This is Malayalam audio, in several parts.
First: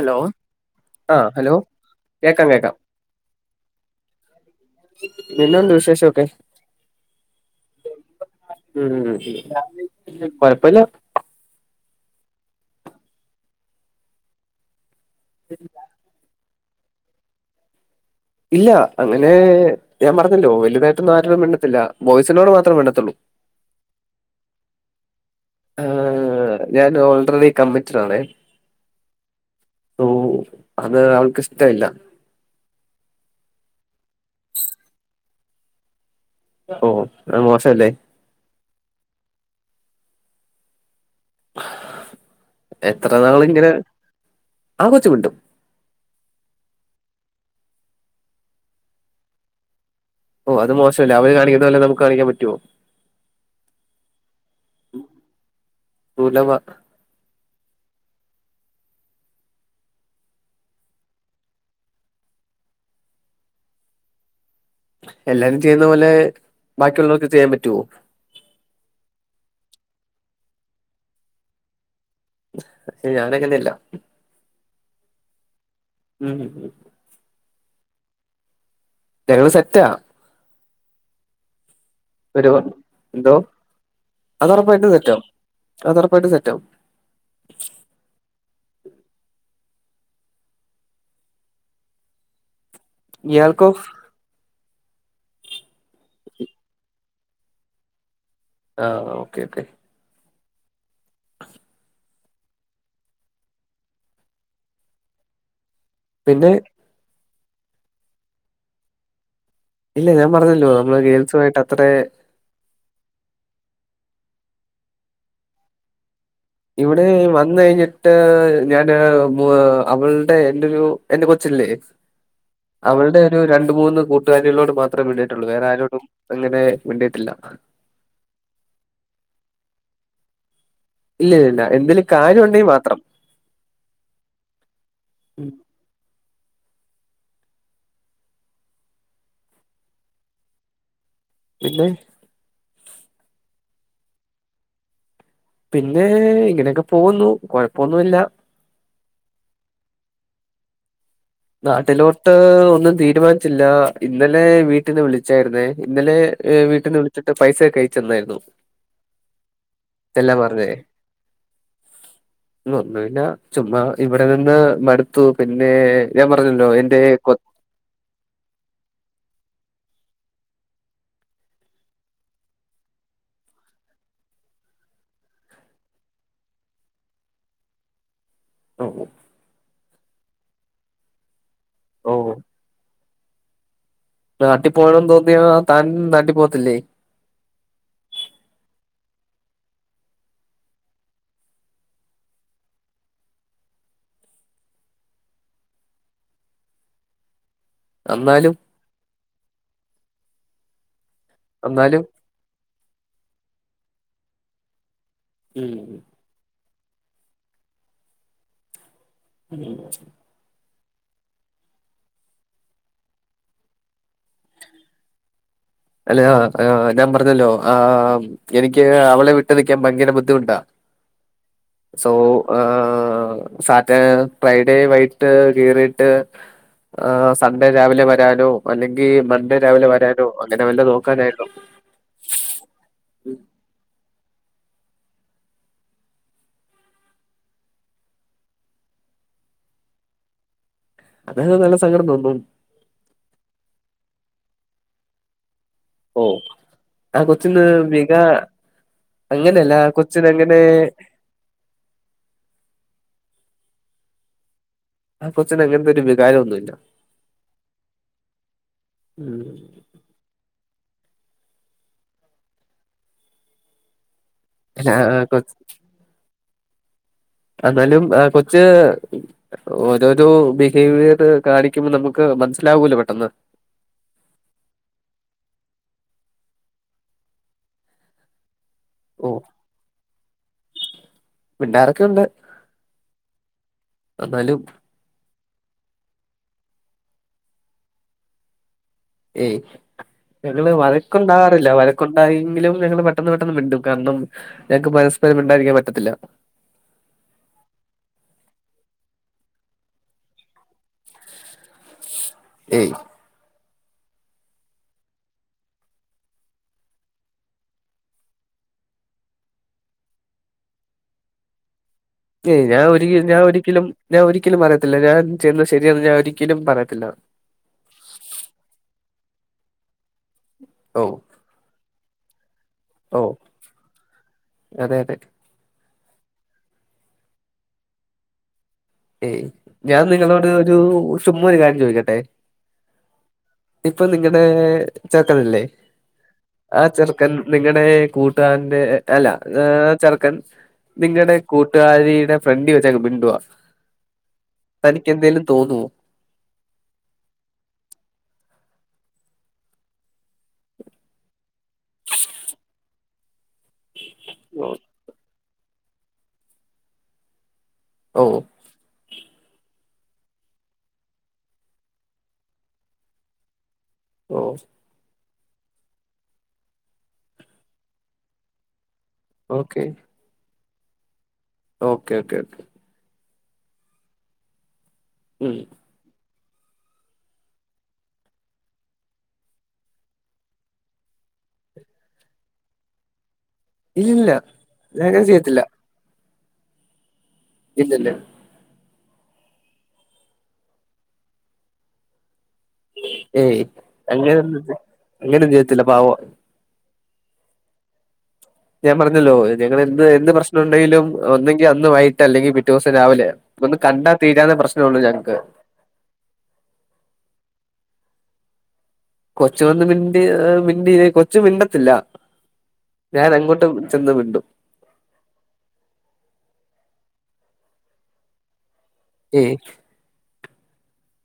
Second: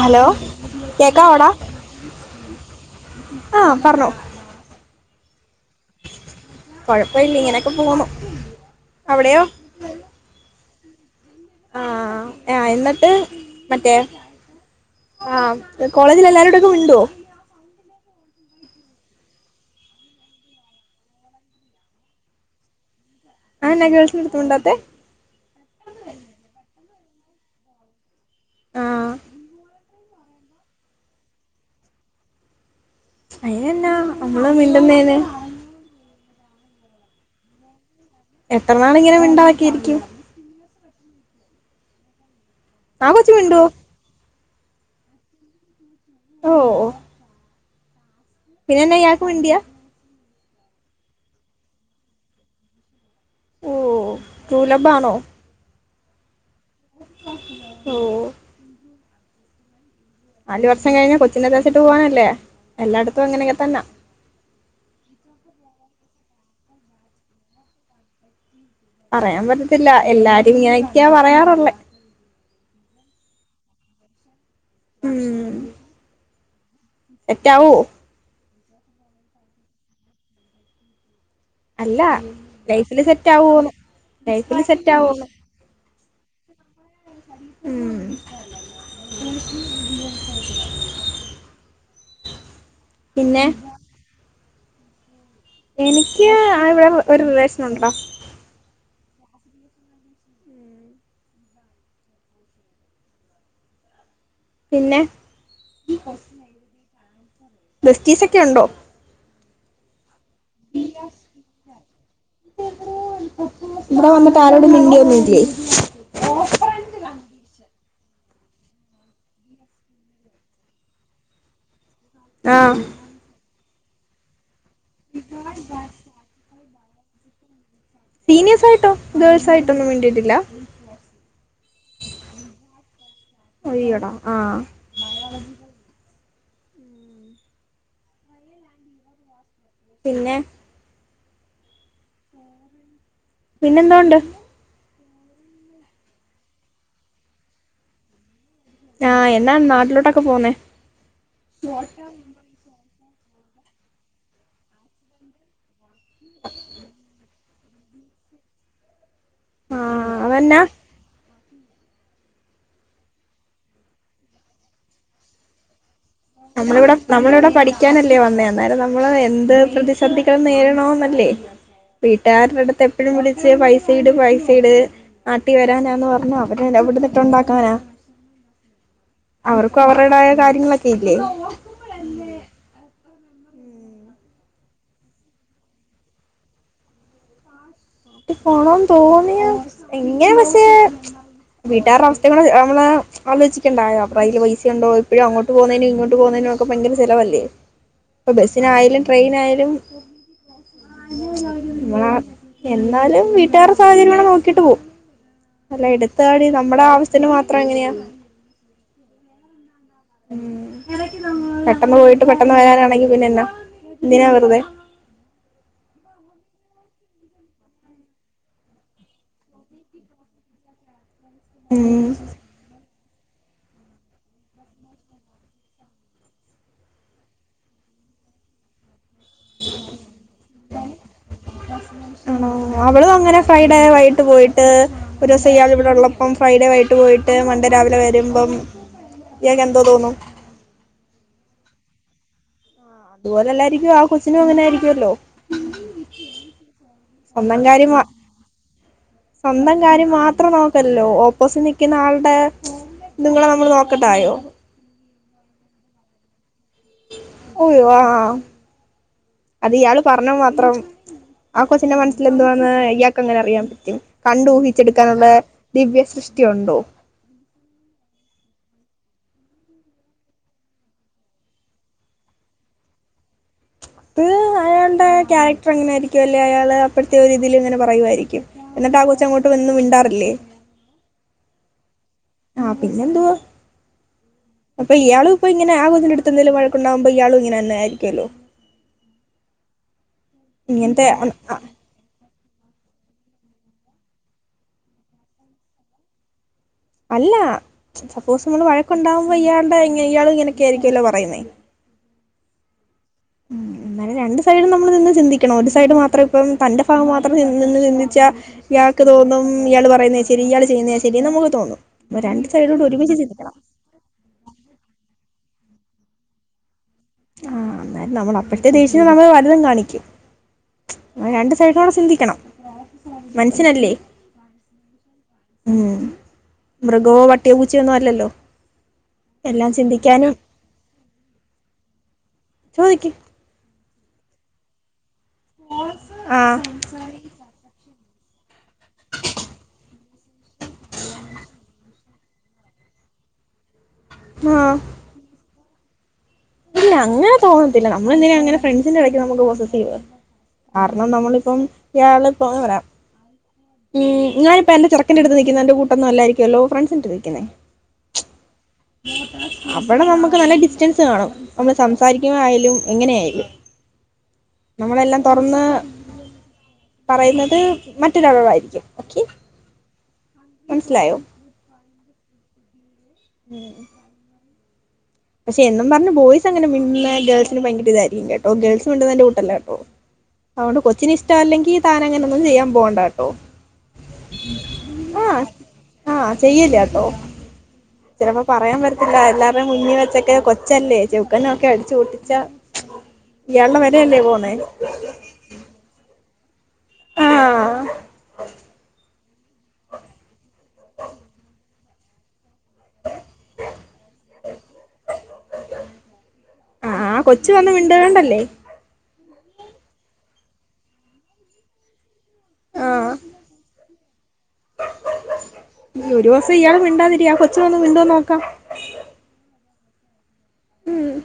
ഹലോ ആഹ് കേക്കാവോടാ ഹലോ കേക്കാം കേക്കാം ആ പറഞ്ഞോ പിന്നെന്താ വിശേഷൊക്കെ? കൊഴപ്പില്ല ഇങ്ങനൊക്കെ പോണു. അവിടെയോ പ്പല്ല ആഹ് ആ എന്നട്ട് മറ്റേ ആഹ് കോളേജിലെല്ലാരുടെ ഉണ്ടോ ഇല്ല അങ്ങനെ ഞാൻ പറഞ്ഞല്ലോ വലുതായിട്ടൊന്നും ആരോടും മിണ്ടത്തില്ല ബോയ്സിനോട് മാത്രം മിണ്ടത്തുള്ളൂ ആ എന്ന ഗേൾസിൻ്റടുത്ത് മിണ്ടാത്തെ ആ ഞാൻ ഓള്റടി കമ്മിറ്റടാണേ ആ ഓ അത് അവൾക്കിഷ്ടയില്ല അയിനെന്നാ പെമ്പുള്ളേര് മിണ്ടുന്നേന്ന് ഓ അത് മോശമല്ലേ എത്ര നാളിങ്ങനെ മിണ്ടാതെക്കെയിരിക്കും ആ എത്ര കൊച്ച് മിണ്ടുവോ നാളിങ്ങനെ ആ കൊച്ചു മിണ്ടും ഓ ഓ പിന്നെന്നാ ഇയാൾക്ക് മിണ്ടിയാ ഓ അത് മോശമല്ലേ അവര് കാണിക്കുന്നത് പോലെ നമുക്ക് കാണിക്കാൻ പറ്റുവോ? ഓ ട്രൂലബ്ബാണോ ട്രൂല വ്വാ ഓ നാല് വർഷം കഴിഞ്ഞാ കൊച്ചിനത്തേച്ചിട്ട് പോകാനല്ലേ എല്ലായിടത്തും അങ്ങനെങ്ങനെ തന്നെ എല്ലാരും ചെ ന്നപോലെ ബാക്കിയുള്ളോർക്ക് ചെയ്യാൻ പറ്റുവോ. പറയാൻ പറ്റത്തില്ല എല്ലാരും ഇങ്ങനെക്കെയാ പറയാറുള്ളേ. ഞാനങ്ങനെയല്ല. ഊം [unintelligible] സെറ്റാവോ ഞങ്ങള് സെറ്റാ. അല്ല ഒരു ലൈഫില് എന്തോ സെറ്റാവോന്ന് ലൈഫില് സെറ്റാവോന്ന്. പ്പായിട്ടും സെറ്റാവും. ഉം പിന്നെ ഇയാൾക്കോ എനിക്ക് ആ ഇവടെ ഒരു റിലേഷൻ ഉണ്ടടാ. ആഹ ഓക്കെ ഓക്കെ പിന്നെ പിന്നെ ബസ്റ്റീസ് ഒക്കെ ഉണ്ടോ ഇല്ല ഞാൻ പറഞ്ഞല്ലോ നമ്മള് ഗേൽസുയിട്ട് അത്ര ഇവിടെ വന്നിട്ട് ആരോടും മിണ്ടിന്നില്ലേ ഇവിടെ വന്ന് കഴിഞ്ഞിട്ട് ഞാന് അവളുടെ എന്റെ ഒരു എന്റെ കൊച്ചല്ലേ ആഹ് അവളുടെ ഒരു രണ്ട് മൂന്ന് കൂട്ടുകാരിളോട് മാത്രേ മിണ്ടിയിട്ടുള്ളൂ വേറെ ആരോടും എങ്ങനെ മിണ്ടിട്ടില്ല സീനിയേഴ്സ് ആയിട്ടോ ഗേൾസ് ആയിട്ടോ ഒന്നും വേണ്ടിയിട്ടില്ല ഇല്ലല്ല എന്തേലും കാര്യംമുണ്ടെങ്കിൽ മാത്രം അയ്യോടാ ആഹ് പിന്നെ പിന്നെ പിന്നെന്തണ്ട് പിന്നെ ഇങ്ങനെയൊക്കെ പോന്നുന്നു കൊഴപ്പൊന്നുമില്ല ആഹ് എന്നാ നാട്ടിലോട്ടൊക്കെ പോന്നേ നാട്ടിലോട്ട് ഒന്നും തീ തീരുമാനിച്ചില്ല ഇന്നലെ വീട്ടിന്ന് വിളിച്ചായിരുന്നേ ഇന്നലെ വീട്ടിന്ന് വിളിച്ചിട്ട് പൈസൊക്കെ അയച്ചന്നായിരുന്നു ആഹ് തല്ലാം അതെന്നാ പറഞ്ഞേ ഒന്നുന്ന ചുമ്മാ ഇവിടെ നിന്ന് മടുത്തു പിന്നെ ഞാൻ പറഞ്ഞല്ലോ നമ്മളിവിടെ എന്റെ കൊ നമ്മളിവിടെ പഠിക്കാനല്ലേ വന്നേ അന്നേരം നമ്മള് എന്ത് പ്രദി സദികടന്ന് നേരണോന്നല്ലേ വീട്ടുകാരുടെ അടുത്ത് എപ്പഴും വിളിച്ച് പൈസയിട് പൈസയിട് നാട്ടി വരാനാന്ന് പറഞ്ഞ അവര് എവിടന്നിട്ടുണ്ടാക്കാനാ ഓ അവർക്കും അവരുടായ കാര്യങ്ങളൊക്കെ ഇല്ലേ ഓ നാട്ടി പോകണന്ന് തോന്നിയ താൻ നാട്ടി പോത്തില്ലേ പോണം എന്ന് തോന്നിയ എങ്ങനെ പക്ഷേ വീട്ടാരുടെ അവസ്ഥ കൂടെ നമ്മളെ ആലോചിക്കണ്ടായ അപ്പൊ അതില് പൈസ ഉണ്ടോ ഇപ്പഴും അങ്ങോട്ട് പോന്നേന് ഇങ്ങോട്ട് പോകുന്നേന് ഒക്കെ ഭയങ്കര ചെലവല്ലേ ഇപ്പ എന്നാലും ബസ്സിനായാലും ട്രെയിനായാലും [unintelligible] എന്നാലും മച്ച് നമ്മൾ എന്നാലും വീട്ടുകാരുടെ സാഹചര്യങ്ങള നോക്കിട്ട് പോ ഉം അല്ല എടുത്താടി ന നമ്മുടെ ആവസ്ഥ മാത്രം എങ്ങനെയാ ഉ ഉ പെട്ടെന്ന് പോയിട്ട് പെട്ടന്ന് വരാനാണെങ്കി പിന്നെന്നാ എന്തിനാ വെറുതെ അല്ലയാ ആ ഞാൻ പറഞ്ഞല്ലോ ആ എനിക്ക് അവളെ വിട്ടു നിൽക്കാൻ ഭയങ്കര ബുദ്ധിമുട്ടാ. ഉം സോ ആഹ് സാറ്റെർ ഫ്രൈഡേ വൈക്ട്ട് കേറിട്ട് ആ സൺഡേ രാവിലെ വരാനോ അല്ലെ ങ്കി മൺണ്ടേ രാവിലെ വരാനോ നോക്കാനായിരുന്നു ആണോ അവളും അങ്ങനെ ഫ്രൈഡേ വ ഏട്ട് പോയിട്ട് ഒരോസയാള് ഇവിടുള്ളപ്പം ഫ്രൈഡേ വൈകിട്ട് പോയിട്ട് മൺണ്ടേ രാവിലെ വരുമ്പം യാക്ക് എന്തോ തോന്നും അത് നല്ല സങ്കടംതോന്നും ആഹ് അതുപോലെല്ലാരികോ ആ കൊച്ചിനും അങ്ങനെ ആയിരിക്കുവല്ലോ ഓ ആ സ്വന്തം കൊച്ചിന് കാര്യം മ. മിക അങ്ങനെയല്ല സ്വന്തം ആ കാര്യം മാത്രം കൊച്ചിനങ്ങനെ നോക്കല്ലല്ലോ ഓപ്പോസിറ്റ് നിക്കുന്ന ആള്ടെ നിങ്ങളെ നമ്മള് നോക്കണ്ടായോ ആ കൊച്ചിന് അങ്ങൻത്തൊരു വികാരം ഒന്നുല്ല ഓയ് വാ. ഉം അതിയാള് പർഞ്ഞ മാത്രം ആ കൊച്ചിന്റെ മനസ്സിലെന്തുവാന്ന് ഇയാക്കെങ്ങനെ അറിയാൻ പറ്റും കണ്ടു അല്ല ഊഹിച്ചെടുക്കാനുള്ള കൊ ദിവ്യ സൃഷ് ക്കെണ്ടോ എന്നാലും ആഹ് കൊച്ച് ഓരോരോ ബിഹേവിയർ കാണിക്കുമ്പം നമുക്ക് മനസ്സിലാവൂല്ലോ പെട്ടെന്ന് ത് അയാണ്ടെ ക്യാരക്ടർ അങ്ങനെ ആയിരിക്കുല്ലെ അയാള് അപ്പഴ്ത്തെ ഒരിതിലിങ്ങനെ പറയുവായിരിക്കും. എന്നിട്ട് ആകൊച്ച് അങ്ങോട്ട് വന്ന് മിണ്ടാറില്ലേ മിണ്ടാറ് ആ പിന്നെന്തുവാ എന്നാലും അപ്പൊ ഇയാള് അപ്പൊങ്ങനെ ആ കൊച്ചിന്റെട്ത്തെന്തെലും വഴക്കുണ്ടാകുമ്പോ ഇയാളും ഇങ്ങനെന്നെയായിരിക്കുവല്ലോ ഏയ് ഞങ്ങള് വഴക്കുണ്ടാവാറില്ല വഴക്കൊ തായെങ്കിലും ഞങ്ങള് പെട്ടെന്ന് പെട്ടെന്ന് മിണ്ടും കാരണം ഞങ്ങക്ക് പരസ്പരം മിണ്ടാതിരിക്കാൻ പറ്റത്തില്ല അല്ല സപ്പോസ് നമ്മള് വഴക്കുണ്ടാവുമ്പോ ഇയാളുടെങ്ങന ഇയാള് ഇങ്ങനൊക്കെ ആയിരിക്കുവല്ലോ പറയുന്നേ ഏയ് ഉം അങ്ങനെ രണ്ടു സൈഡും നമ്മള് നിന്ന് ചിന്തിക്കണം ഒരു സൈഡ് മാത്രം ഇപ്പം തന്റെ ഭാഗം മാത്രം നിന്ന് ചിന്തിച്ചാ ഇയാൾക്ക് തോന്നും ഇയാള് പറയുന്നതാ ശരി ഇയാൾ ചെയ്യുന്നതാ ശരി നമുക്ക് തോന്നും അപ്പ രണ്ട് ഏയ് സൈഡിലൂടെ ഞാൻ ഒരി ഒരുമിച്ച് ഞാൻ ചിന്തിക്കണം ഒരിക്കലും ഞാൻ ഒരിക്കലും പറയത്തില്ല ഞാൻ- ചെയ്യ്ന്നത് ശരിയെന്ന് ഞാൻ ഒരിക്കലും പറയ ആ എന്നാലും നമ്മള് അപ്പഴത്തെ ദേഷ്യം നമ്മള് - എന്തും കാണിക്കും ഓ രണ്ട് സൈഡിലാണ് സിന്തി ക്കണം ഓ അതെ അതെ ഉം മൃഗവോ വട്ടിയോ പൂച്ചിയോ ഒന്നും അല്ലല്ലോ ഏയ് എല്ലാം ഞാൻ ചിന്തിക്കാനും നിങ്ങളോട് ഒരു ചുമ്മാ ഒരു കാര്യം ചോദിക്കട്ടെ ചോയിക്ക് ഇപ്പൊ നിങ്ങടെ ചെറക്കനില്ലേ ആഹ് ആ ചെറുക്കൻ നിങ്ങടെ കൂട്ടുകാരന്റെ അല്ല ചെറുക്കൻ നിങ്ങടെ കൂട്ടുകാരിയുടെ ഫ്രണ്ട് വെച്ചങ്ങ് മിണ്ടുവാ ആഹ് തനിക്ക് എന്തേലും തോന്നുവോ ഇല്ല അങ്ങനെ തോന്നത്തില്ല നമ്മള് ന്തിനാ അങ്ങനെ ഫ്രണ്ട്സിന്റെ ഇടയ്ക്ക് നമുക്ക് പൊസസീവ് കാരണം നമ്മളിപ്പം ഇയാള്പ്പോ ങ്ങനെ പറയാ ഉം ഞാനിപ്പ എന്റെ ചെറക്കന്റെടുത്ത് നി ക്കിന്നേൻ്റെ കട്ടൊന്നും ആല്ലായിരിക്കുമല്ലോ ഫ്രണ്ട്സിൻ്റടുത്ത് നിക്കുന്നേ ഓ അവിടെ നമുക്ക് നല്ല ഡിസ്റ്റൻസ് കാണും നമ്മള് സംസാരിക്കുന്ന ആയാലും എങ്ങനെയായാലും ഓ നമ്മളെല്ലാം തുറന്ന് പറയുന്നത് മറ്റൊരാളോടായിരിക്കും ഓക്കെ ഓക്കെ മൻസിലയോ ഓക്കേ ഓക്കെ ഓക്കെ ഊം ഉം പക്ഷെ എന്നും പറഞ്ഞ് ബോയി സങ്ങനെ [unintelligible] ഗേൾസിന് ഭയങ്കര ഇതായിരിക്കും കേട്ടോ ഗേൾസ് മിണ്ടുന്നേന്റെ കൂട്ടല്ലാട്ടോ അതുകൊണ്ട് കൊച്ചിന് ഇഷ്ട അല്ലെങ്കി താൻ അങ്ങനെ ഒന്നും ചെയ്യൻ പോണ്ട കേട്ടോ. ഇല്ലില്ല. ഞാ ങ്ങനെ ചെയ്യത്തില്ല. ചെയ്യില്യാട്ടോ. ഇല്ലില്ല ചിലപ്പോ പറയാൻ പറ്റ ത്തില്ല. എല്ലാവര്ടേം മുന്നി വെച്ചൊക്കെ കൊച്ചല്ലേ ചവുക്കനൊക്കെ അടിച്ച് പൊട്ടിച്ചാ ഏയ് അങ്ങനെ അങ്ങനൊന്നും ചെ അങ്ങനൊന്നും ചെയ്യത്തില്ല. പാവ വാ ആഹ് ഞാൻ പറഞ്ഞല്ലോ ഞങ്ങളെന്ത് എന്ത് പ്രശ്നംണ്ടെങ്കിലും ഒന്നെങ്കി അന്ന് വയ്കിട്ട് അല്ലെങ്കിൽ പി റ്റോസം രാവിലെ പ്പ ഒന്ന് കണ്ടാ തീരാവ്ന്ന പ്രശ്ന ഒള്ളു ഞങ്ങക്ക്. ച്ച് വന്ന് മിണ്ടാണ്ടല്ലേ. കൊച്ചു വന്ന് മിണ്ടി മിണ്ടി [unintelligible] കൊച്ചു മിണ്ടത്തില്ല. ഞാൻ അങ്ങോട്ടും ചെന്ന് മിണ്ടും ഇനിയൊരു ദുവസം ഇയാള് മിണ്ടാതിരിയാ, കൊച്ച് വന്ന് മിണ്ടോന്ന് നോക്കാം. ഏയ് ഉം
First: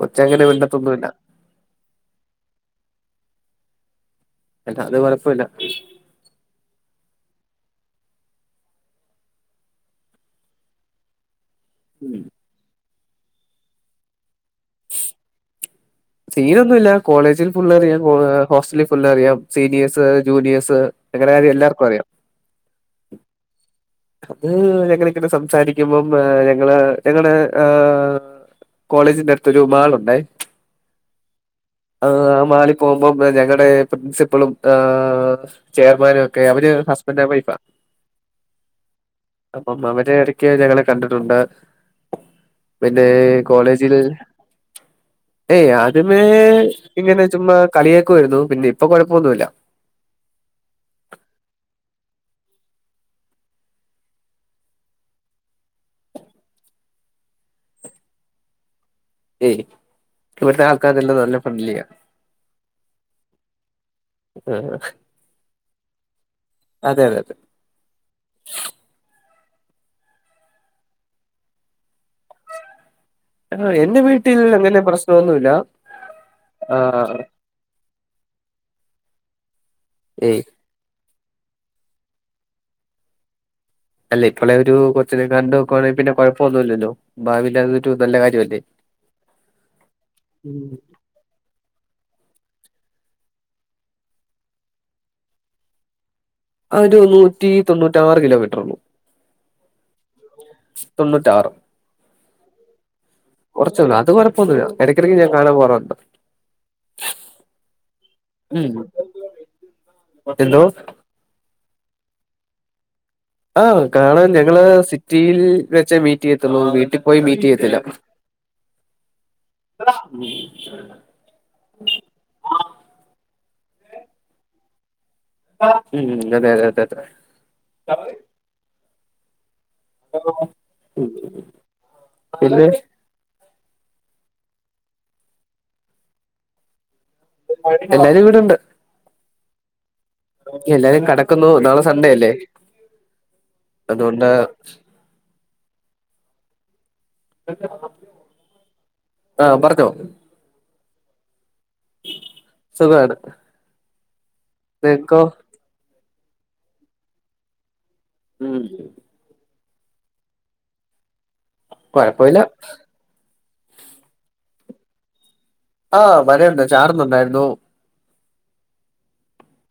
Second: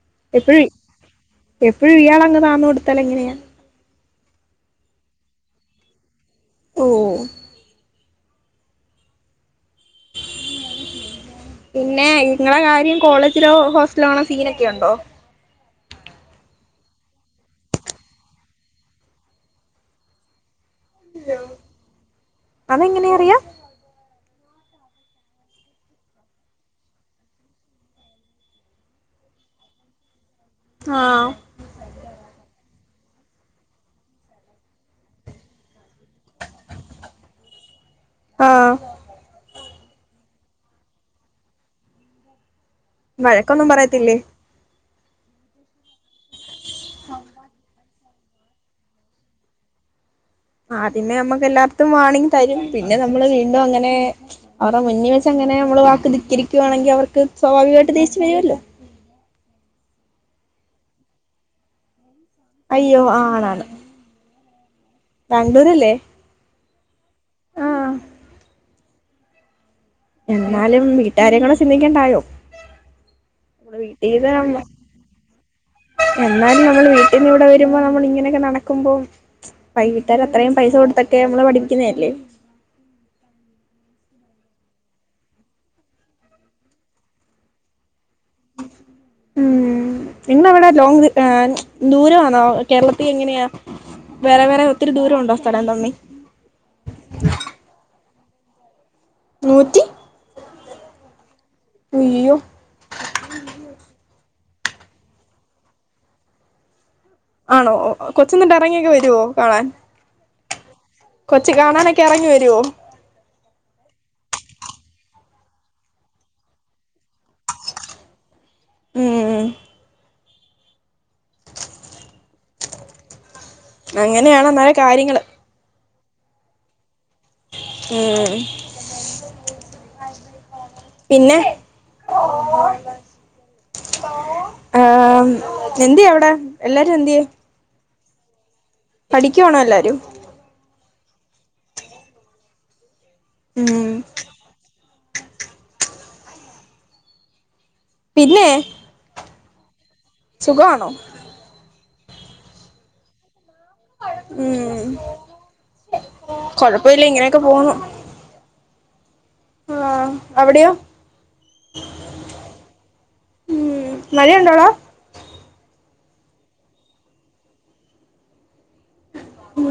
കൊച്ചങ്ങനെ എപ്പഴും മിണ്ടത്തൊന്നുമില്ല എപ്പഴും ഇയാൾ അങ്ങ് താന്ന് കൊടുത്താലെങ്ങനെയാ. അല്ല അത് കൊഴപ്പില്ല ഓ പിന്നെ ഉം. ഇങ്ങളെ കാര്യം കോളേജിലോ ഹോസ്റ്റലോ ആണോ സീന് ഒക്കെ ഉണ്ടോ സീനൊന്നുമില്ല കോളേജിൽ ഫുളറിയാം ഹോസ്റ്റലിൽ ഫുള് അറിയാം സീനിയേഴസ് ജൂനിയേഴ്സ് ഞങ്ങടെ കാര്യം എല്ലാർക്കും അറിയാം അതെങ്ങനെ അറിയാം അത് ഞങ്ങളി ങ്ങനെ സംസാരിക്കുമ്പം ഞങ്ങള് ഞങ്ങടെ കോളേജിന്റെ അടുത്തരു മാളുണ്ടേ ആ ആ ആ മാളി ൽ പോകുമ്പം ഞങ്ങടെ പ്രിൻസിപ്പളും ആ ചെയർമാനും ഒക്കെ അവര് ഹസ്ബൻഡാൻ വൈഫാ ആഹ് അപ്പം അവര് ഇടയ്ക്ക് ഞങ്ങളെ കണ്ടിട്ടുണ്ട് പിന്നെ വഴക്കൊന്നും കോളേജില് പറയത്തില്ലേ ഏയ് ആദ്യമേ ഇങ്ങനെ ചുമ്മാ കളിയാ ക്കുവാരുന്നു പിന്നെ ഇപ്പൊ കൊഴപ്പൊന്നൂല്ല ആ പിന്നെ നമ്മുക്ക് എല്ലാർക്കും വാണ്ണിങ് തരും പിന്നെ നമ്മള് വീണ്ടും അങ്ങനെ അവർടെ മുന്നിൽ വെച്ച് അങ്ങനെ നമ്മള് വാക്ക് ധിക്കരിക്കുവാണെങ്കി അവർക്ക് സ്വാഭാവികമായിട്ട് ദേശ്യം വരുവല്ലോ ഏയ് ഇവിടുത്തെ ആൾക്കാരെല്ലാം നല്ല ഫ്രണ്ട്ലിയ അയ്യോ ആണാണ് ഉം ബാംഗ്ലൂരല്ലേ അതെ അതെ ആഹ് എന്നാലും വീട്ടാരെക്കൂടെ ചിന്തിക്കണ്ടായോ ആ, നമ്മളെ എന്റെ വീട്ടിൽ വീട്ടിന്നാവുമ്പം അങ്ങനെ പ്രശ്നമൊന്നുമില്ല എന്നാലും നമ്മൾ ആഹ് വീട്ടിൽന്ന് ഇവിടെ വരുമ്പോ നമ്മൾ ഇങ്ങ അങ്ങനൊക്കെ നടക്കുമ്പോം വൈ കിട്ടാ ര് ഏയ് അത്രയും പൈസ കൊടുത്ത ക്കെ നമ്മളെ പഠിപ്പിക്കുന്നേയല്ലേ അല്ലെ ഇപ്പോളെ ഒരു കൊചിനെ കണ്ടു വക്കുവാണെങ്കിൽ പിന്നെ കൊഴപ്പൊന്നുമില്ലല്ലോ ഭാവിയിൽ അത് ഒരു നല്ല കാര്യമല്ലേ ഇന്നവിടെ ലോങ് ഏൻ ദൂരമാന്നോ കേരളത്തിൽ എങ്ങനെയാ വേറെ വേറെ ഒത്തിരി ദൂരം ഉണ്ടോ സ്ഥലം തമ്മി ആ ഒരു നൂറ്റി തൊണ്ണൂ റ്റാറ് കിലോമീറ്റർ ഉള്ളൂ നൂറ്റി തൊണ്ണൂറ്റാറ് അയ്യോ കൊറചെയുള്ളൂ അത് കൊഴ പൊന്നുല്യാ ഇടയ്ക്കിടയ്ക്ക് ഞാൻ കാണാൻ പോവാറുണ്ട് ആണോ ഓ കൊച്ച് ന്നിട്ട് ഇറങ്ങിയൊക്കെ വരുവോ കാണാൻ എന്തോ കൊച്ച് കാണാനൊ ക്കെ എറങ്ങി വരുവോ ആ കാണാൻ ഞങ്ങള് സിറ്റിയിൽ വെച്ചേ മീറ്റ് ചെയ്യത്തുള്ളൂ വീട്ടിൽ പോയി മീറ്റ് ചെയ്യത്തില്ല ഉം എടാ ഉം അങ്ങനെയാണ് അന്നേരം കാര്യങ്ങള് ഉം അതെ അതെ അതെ അതെ ഉം അലോ പിന്നെ ഓ ആ എന്തേ അവിടെ എല്ലാരും എന്തേ എല്ലാരും ഇവിടെണ്ട് പഠിക്കുവാണോ എല്ലാവരും എല്ലാരും കിടക്കുന്നു നാളെ സൺഡേ അല്ലേ ഉം അതൊണ്ട [unintelligible] പിന്നെ ആഹ് പറഞ്ഞോ സുഖമാണോ സുഖാണ് ഉം നിങ്ങക്കോ കൊഴപ്പം ഇല്ല ഇങ്ങനെയൊക്കെ പോന്നു ഉം ആ അവിടെയോ കൊഴപ്പില്ല ഉം മഴയുണ്ടോടാ ആഹ് മഴണ്ട് ചാറുന്നുണ്ടായിരുന്നു ഉം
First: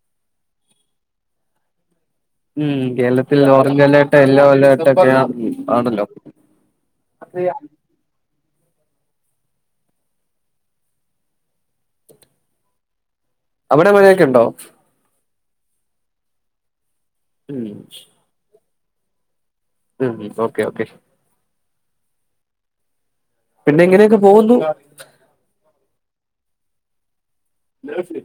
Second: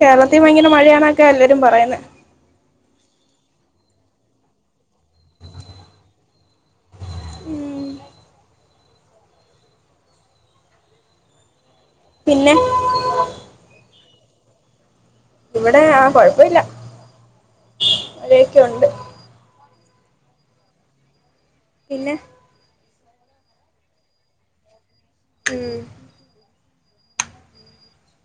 കേരളത്തിൽ ഭയങ്കര മഴയാണൊക്കെ എല്ലാരും പറയുന്നെ ഉം കേരളത്തിൽ ഓറഞ്ച് അലേർട്ട് യെല്ലോ അലേർട്ട് ഒക്കെയ ആണല്ലോ ഉം പിന്നെ അവിടെ മഴയൊക്കെ ഉണ്ടോ ഇവിടെ ആ കൊഴപ്പില്ല ഉം ലേക്കുണ്ട് ഉം ഓക്കെ ഓക്കെ പിന്നെ പിന്നെ എങ്ങനെയൊക്കെ പോകുന്നു ഉം നാസ്‌ലി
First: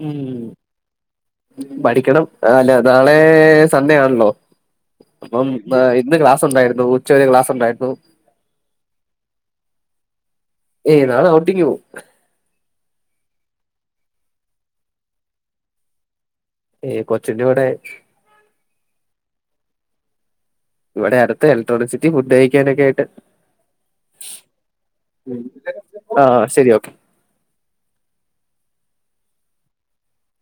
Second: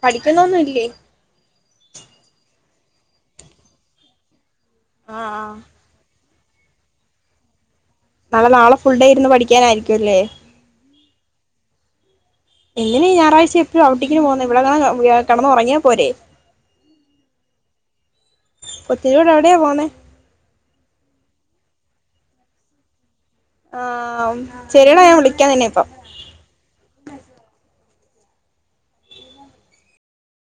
പഠിക്കുന്നൊന്നുംല്ലേ പഠിക്കണം അല്ല നാളെ സൺ‌ഡേ ആണല്ലോ ആഹ് അപ്പം ആഹ് ദേ ഇന്ന് ക്ലാസ് ഉണ്ടായിരുന്നു ഉച്ചവരെ ക്ലാസ്സ്‌ ഉണ്ടായിരുന്നു നാളെ നാളെ ഫുൾ ഡേ ഇന്ന് പഠിക്കാനായിരിക്കുംല്ലേ ഏയ് നാളെ ഔട്ടിങ് പോകും എങ്ങനെ ഞായറാഴ്ച എപ്പോഴും ഔറ്റിംഗിന് പോകന്നേ ഇവിടെങ്ങാനും കിടന്നു ഉറങ്ങിയാ പോരേ ഏ കൊച്ചിന്റെ കൂടെ കൊചിനെക്കൊണ്ട് എവിടെ പോകുന്നേ ഇവിടെ അടുത്ത് ഇലക്ട്രോണിസിറ്റി ഫുഡ് കഴിക്കാനൊക്കെ ആയിട്ട്- ആ ശെരിയെടാ ഞാൻ വിളിക്കാ നിന്നെ ഇപ്പൊ ആ ശരി ഓക്കെ